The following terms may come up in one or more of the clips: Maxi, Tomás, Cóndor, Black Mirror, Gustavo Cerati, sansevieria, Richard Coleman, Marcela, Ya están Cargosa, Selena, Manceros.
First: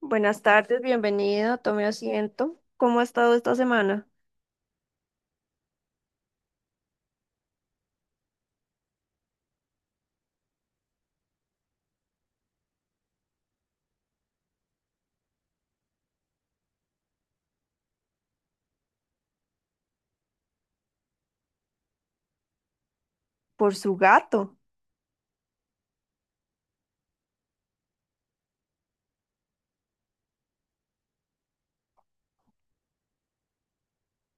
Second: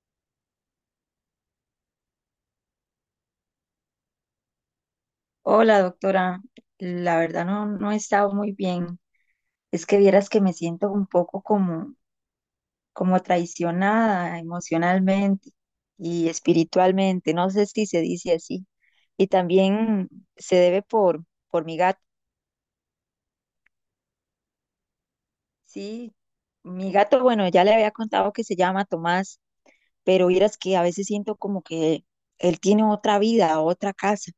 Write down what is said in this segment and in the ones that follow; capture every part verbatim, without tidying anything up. Buenas tardes, bienvenido, tome asiento. ¿Cómo ha estado esta semana? Hola, doctora. La verdad no, no he estado muy bien. Es que vieras que me siento un poco como, como traicionada emocionalmente y espiritualmente. No sé si se dice así. Y también se debe por, por mi gato. Por su gato. Sí, mi gato, bueno, ya le había contado que se llama Tomás, pero vieras que a veces siento como que él tiene otra vida, otra casa.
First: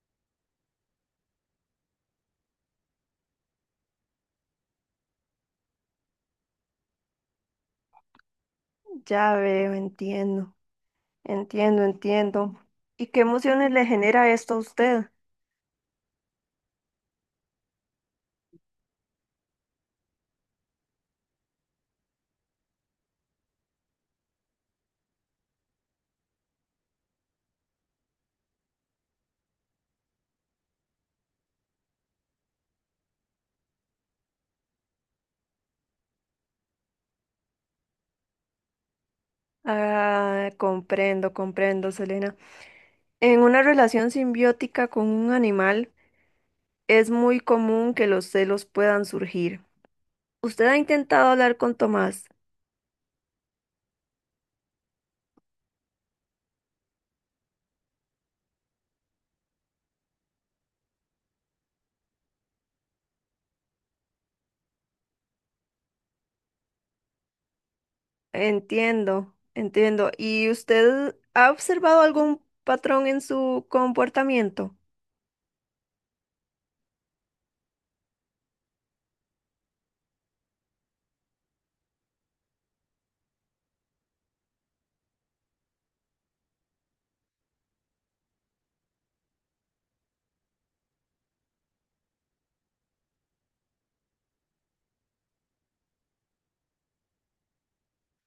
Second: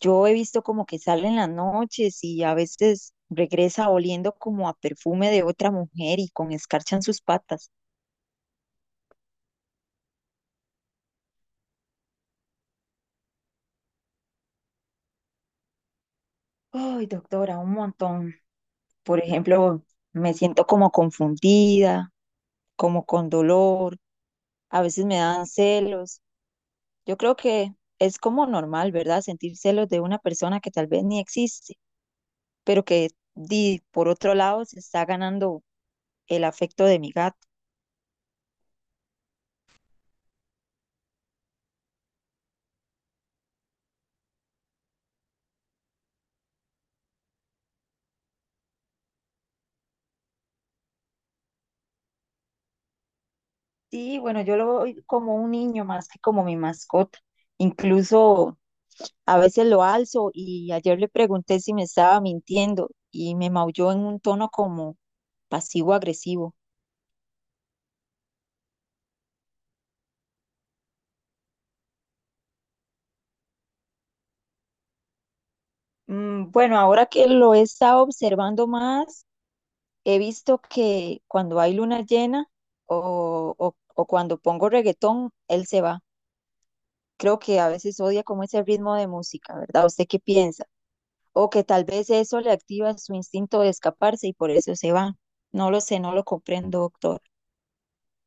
Yo he visto como que sale en las noches y a veces regresa oliendo como a perfume de otra mujer y con escarcha en sus patas. Ya veo, entiendo, entiendo, entiendo. ¿Y qué emociones le genera esto a usted? Ay, doctora, un montón. Por ejemplo, me siento como confundida, como con dolor, a veces me dan celos. Yo creo que es como normal, ¿verdad? Sentir celos de una persona que tal vez ni existe, pero que di- por otro lado se está ganando el afecto de mi gato. Ah, comprendo, comprendo, Selena. En una relación simbiótica con un animal, es muy común que los celos puedan surgir. ¿Usted ha intentado hablar con Tomás? Sí, bueno, yo lo veo como un niño más que como mi mascota. Incluso a veces lo alzo y ayer le pregunté si me estaba mintiendo y me maulló en un tono como pasivo-agresivo. Entiendo, entiendo. ¿Y usted ha observado algún patrón en su comportamiento? Mm, bueno, ahora que lo he estado observando más, he visto que cuando hay luna llena o, o, o cuando pongo reggaetón, él se va. Creo que a veces odia como ese ritmo de música, ¿verdad? ¿Usted qué piensa? O que tal vez eso le activa su instinto de escaparse y por eso se va. No lo sé, no lo comprendo, doctor.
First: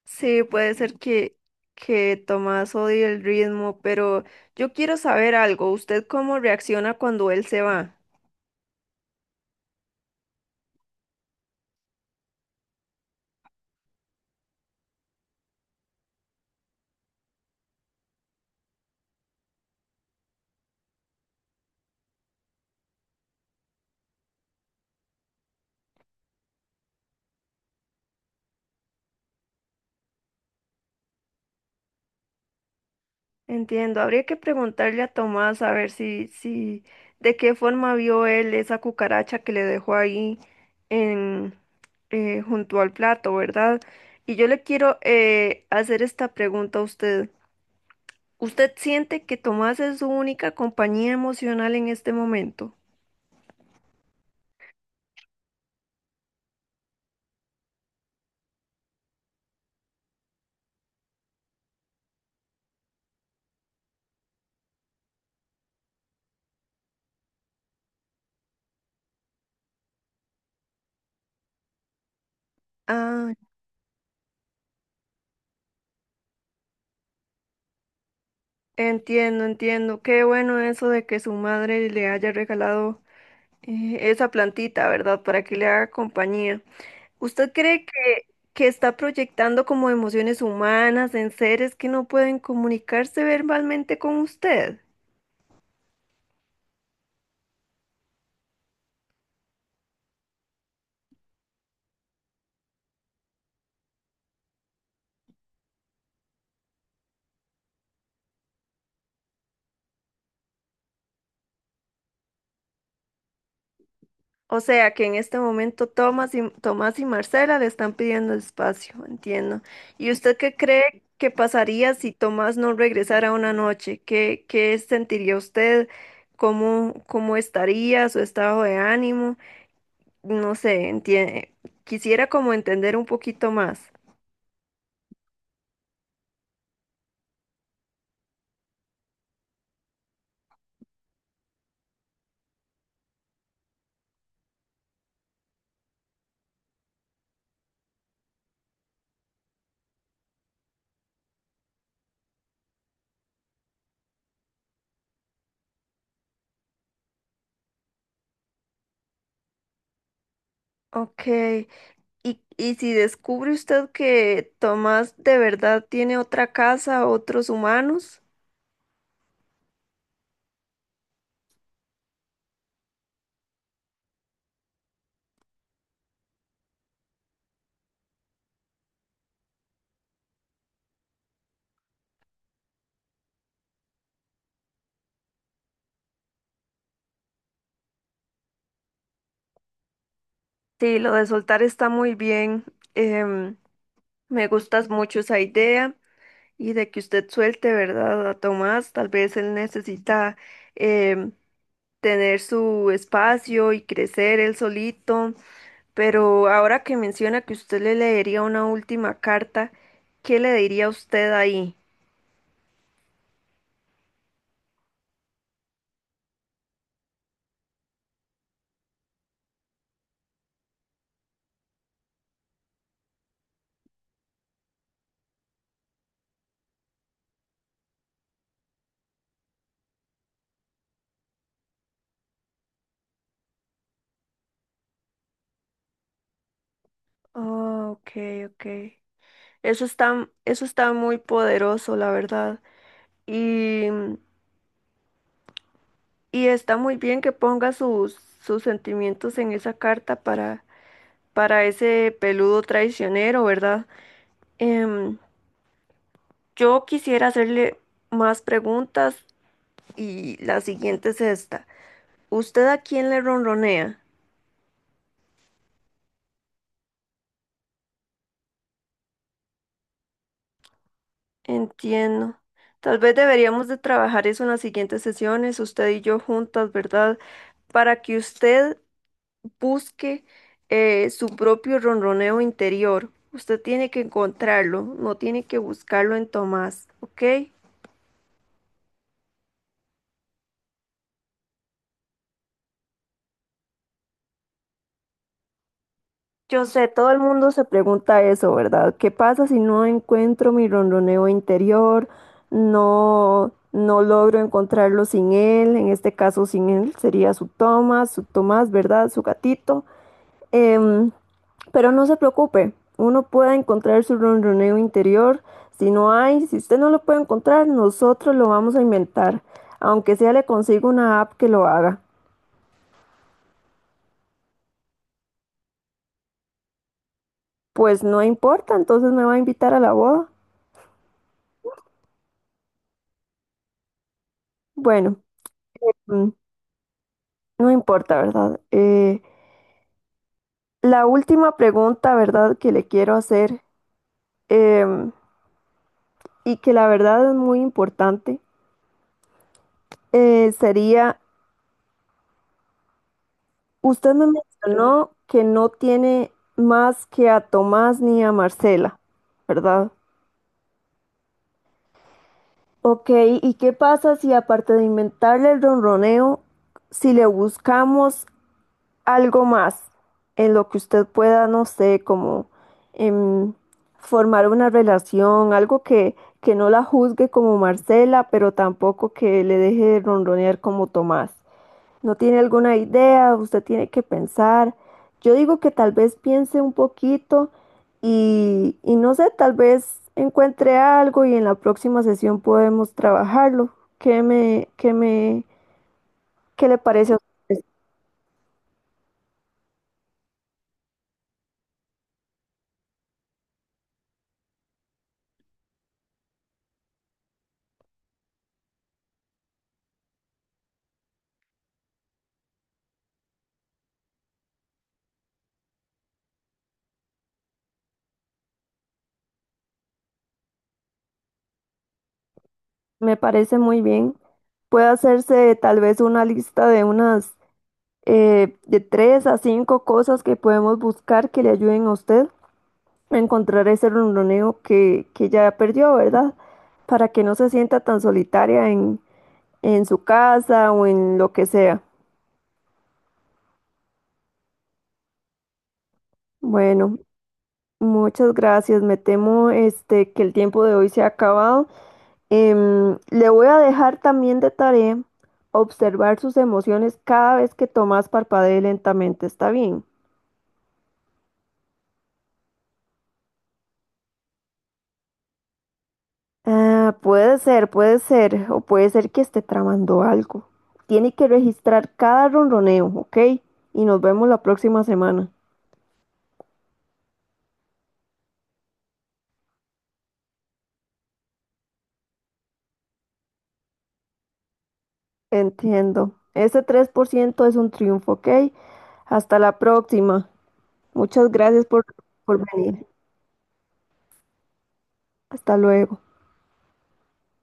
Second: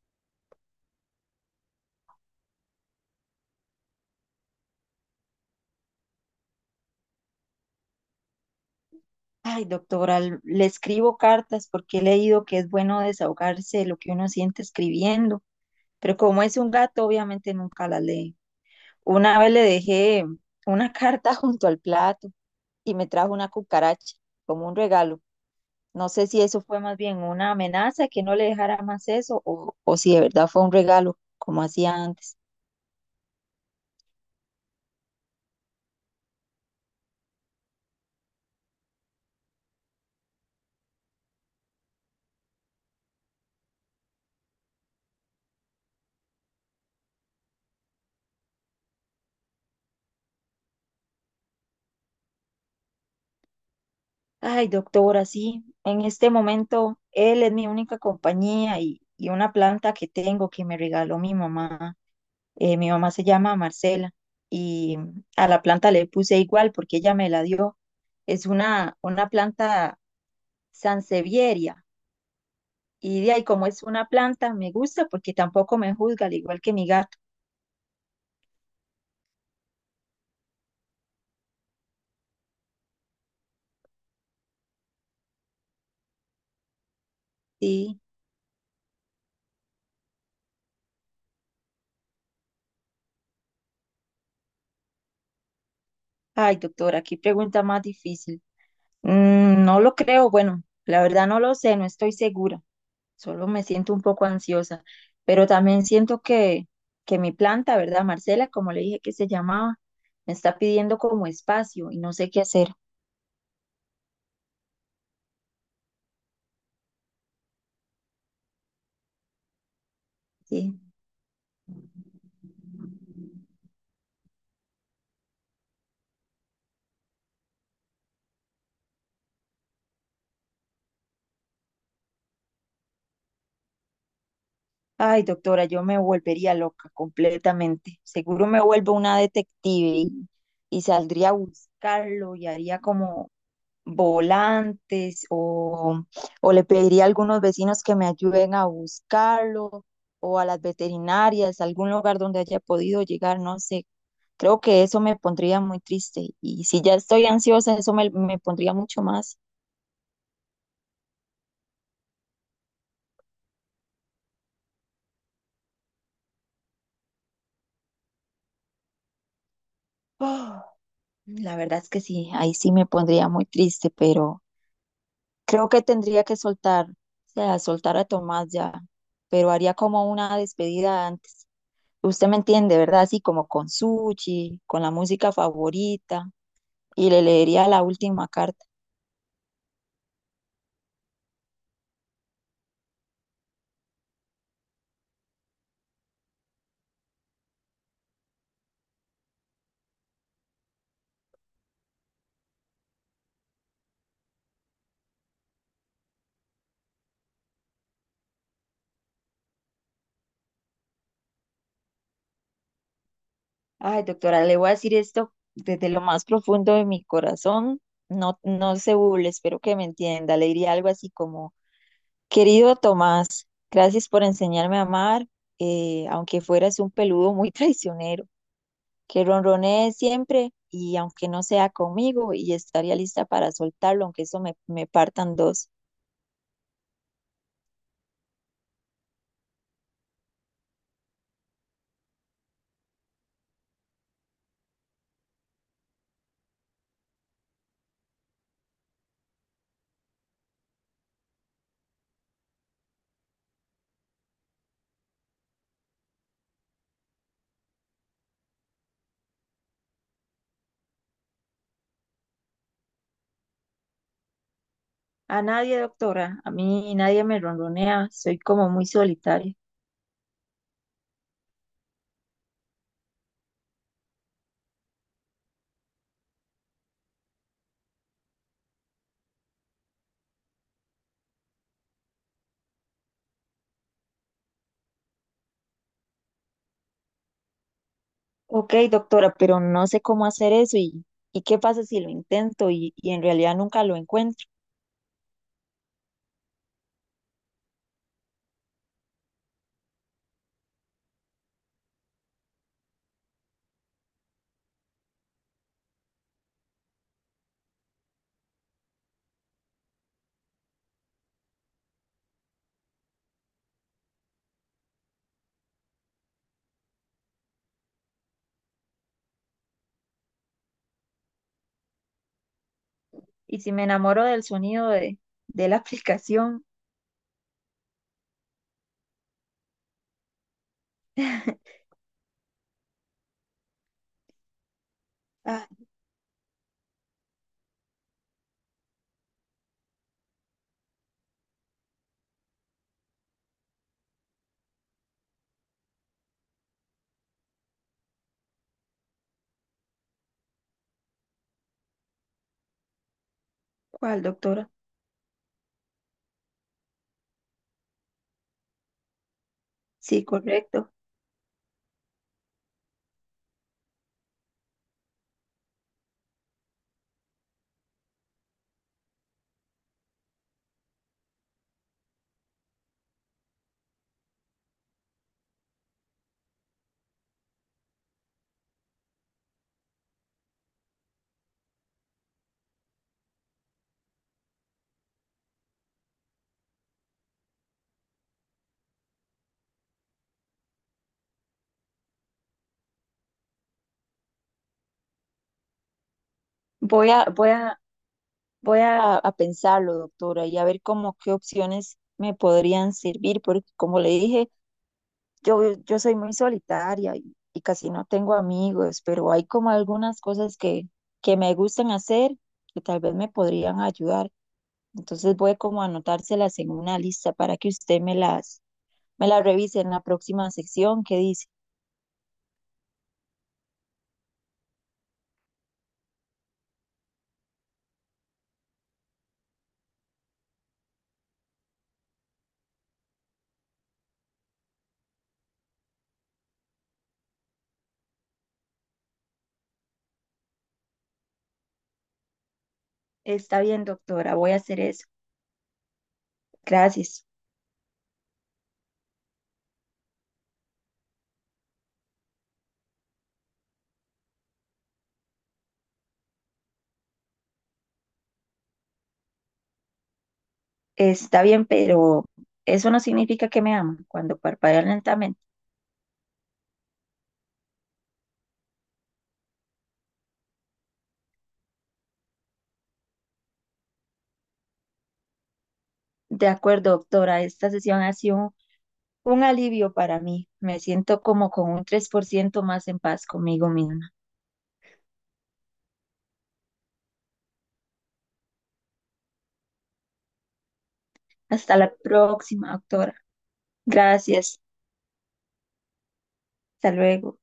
Sí, puede ser que, que Tomás odie el ritmo, pero yo quiero saber algo. ¿Usted cómo reacciona cuando él se va? Ay, doctora, l- le escribo cartas porque he leído que es bueno desahogarse de lo que uno siente escribiendo, pero como es un gato, obviamente nunca la lee. Una vez le dejé una carta junto al plato y me trajo una cucaracha como un regalo. No sé si eso fue más bien una amenaza que no le dejara más eso o, o si de verdad fue un regalo, como hacía antes. Entiendo, habría que preguntarle a Tomás a ver si, si, de qué forma vio él esa cucaracha que le dejó ahí en, eh, junto al plato, ¿verdad? Y yo le quiero eh, hacer esta pregunta a usted. ¿Usted siente que Tomás es su única compañía emocional en este momento? Ay, doctora, sí, en este momento él es mi única compañía y, y una planta que tengo que me regaló mi mamá. Eh, mi mamá se llama Marcela y a la planta le puse igual porque ella me la dio. Es una, una planta sansevieria y Ah, de ahí como es una planta me gusta porque tampoco me juzga, al igual que mi gato. entiendo, entiendo. Qué bueno eso de que su madre le haya regalado eh, esa plantita, ¿verdad? Para que le haga compañía. ¿Usted cree Sí, que, que está proyectando como emociones humanas en seres que no pueden comunicarse verbalmente con usted? ay, doctora, qué pregunta más difícil. Mm, no lo creo, bueno, la verdad no lo sé, no estoy segura. Solo me siento un poco ansiosa, pero también siento que, que mi planta, ¿verdad, Marcela? Como le dije que se llamaba, me está pidiendo como espacio y no sé qué hacer, O sea, que en este momento Tomás y, Tomás y Marcela le están pidiendo espacio, entiendo. ¿Y usted qué ¿sí? cree que pasaría si Tomás no regresara una noche? ¿Qué, qué sentiría usted? ¿Cómo, cómo estaría su estado de ánimo? No sé, entiende. Quisiera como entender un poquito más. Ay, doctora, yo me volvería loca completamente. Seguro me vuelvo una detective y, y saldría a buscarlo y haría como volantes o, o le pediría a algunos vecinos que me ayuden a buscarlo o a las veterinarias, algún lugar donde haya podido llegar, no sé. Creo que eso me pondría muy triste y si ya estoy ansiosa, eso me, me pondría mucho más. Ok. Y, y si descubre usted que Tomás de verdad tiene otra casa, otros humanos, Oh, la verdad es que sí, ahí sí me pondría muy triste, pero creo que tendría que soltar, o sea, soltar a Tomás ya, pero haría como una despedida antes. Usted me entiende, ¿verdad? Así como con sushi, con la música favorita, y le leería la última carta. sí, lo de soltar está muy bien. Em, Me gustas mucho esa idea y de que usted suelte, ¿verdad? A Tomás, tal vez él necesita em, tener su espacio y crecer él solito. Pero ahora que menciona que usted le leería una última carta, ¿qué le diría usted ahí? Ay, doctora, le voy a decir esto desde lo más profundo de mi corazón. No, no se burle, espero que me entienda. Le diría algo así como, querido Tomás, gracias por enseñarme a amar, eh, aunque fueras un peludo muy traicionero, que ronronee siempre y aunque no sea conmigo, y estaría lista para soltarlo, aunque eso me, me partan dos. Oh, ok, ok. Eso está, eso está muy poderoso, la verdad. Y, y está muy bien que ponga sus, sus sentimientos en esa carta para, para ese peludo traicionero, ¿verdad? Em, yo quisiera hacerle más preguntas y la siguiente es esta. ¿Usted a quién le ronronea? A nadie, doctora. A mí nadie me ronronea. Soy como muy solitaria. Entiendo. Tal vez deberíamos de trabajar eso en las siguientes sesiones, usted y yo juntas, ¿verdad? Para que usted busque eh, su propio ronroneo interior. Usted tiene que encontrarlo, no tiene que buscarlo en Tomás, ¿ok? Ok, doctora, pero no sé cómo hacer eso y, y qué pasa si lo intento y, y en realidad nunca lo encuentro. Yo sé, todo el mundo se pregunta eso, ¿verdad? ¿Qué pasa si no encuentro mi ronroneo interior? No, no logro encontrarlo sin él, en este caso sin él sería su Tomás, su Tomás, ¿verdad? Su gatito. Em, pero no se preocupe, uno puede encontrar su ronroneo interior. Si no hay, si usted no lo puede encontrar, nosotros lo vamos a inventar. Aunque sea le consigo una app que lo haga. Y si me enamoro del sonido de, de la aplicación. Pues no importa, entonces me va a invitar a la boda. Bueno, Ah, mm, no importa, ¿verdad? Eh, la última pregunta, ¿verdad?, que le quiero hacer, em, y que la verdad es muy importante, eh, sería usted ¿cuál, me doctora? mencionó que no tiene más que a Tomás ni a Marcela, ¿verdad? Sí, correcto. Ok, ¿y qué pasa si aparte de inventarle el ronroneo, si le buscamos algo más en lo que usted pueda, no sé, como em, formar una relación, algo que, que no la juzgue como Marcela, pero tampoco que le deje de ronronear como Tomás? No tiene alguna idea, usted tiene que pensar. Yo digo que tal vez piense un poquito y, y no sé, tal vez encuentre algo y en la próxima sesión podemos trabajarlo. ¿Qué me, qué me, qué le Voy parece a a, voy usted? a, voy a, a pensarlo, doctora, y a ver cómo qué opciones me podrían servir, porque como le dije, Yo, yo soy muy solitaria y, y casi no tengo amigos, pero hay como algunas cosas que, que me gustan hacer que tal vez me podrían ayudar. Entonces voy como a anotárselas en una lista para que usted me las, me las revise en la próxima sección que dice, Me parece muy bien. Puede hacerse tal vez una lista de unas, eh, de tres a cinco cosas que podemos buscar que le ayuden a usted encontrar ese ronroneo que, que ya perdió, ¿verdad? Para que no se sienta tan solitaria en, en su casa o en lo que sea. está bien, doctora, voy a hacer eso. Bueno, Gracias. muchas gracias. Me temo este, que el tiempo de hoy se ha acabado. Em, le voy a dejar también de tarea observar sus emociones cada vez que Tomás parpadee lentamente. ¿Está bien? Está bien, pero eso no significa que me aman cuando parpadean lentamente. Ah, puede ser, puede ser, o puede ser que esté tramando algo. Tiene que registrar cada ronroneo, ¿ok? Y nos vemos la próxima semana. De acuerdo, doctora, esta sesión ha sido un alivio para mí. Me siento como con un tres por ciento más en paz conmigo misma. Entiendo. Ese tres por ciento es un triunfo, ¿ok? Hasta la próxima. Muchas gracias Hasta por, la por próxima, venir. doctora. Gracias. Hasta luego. Hasta luego.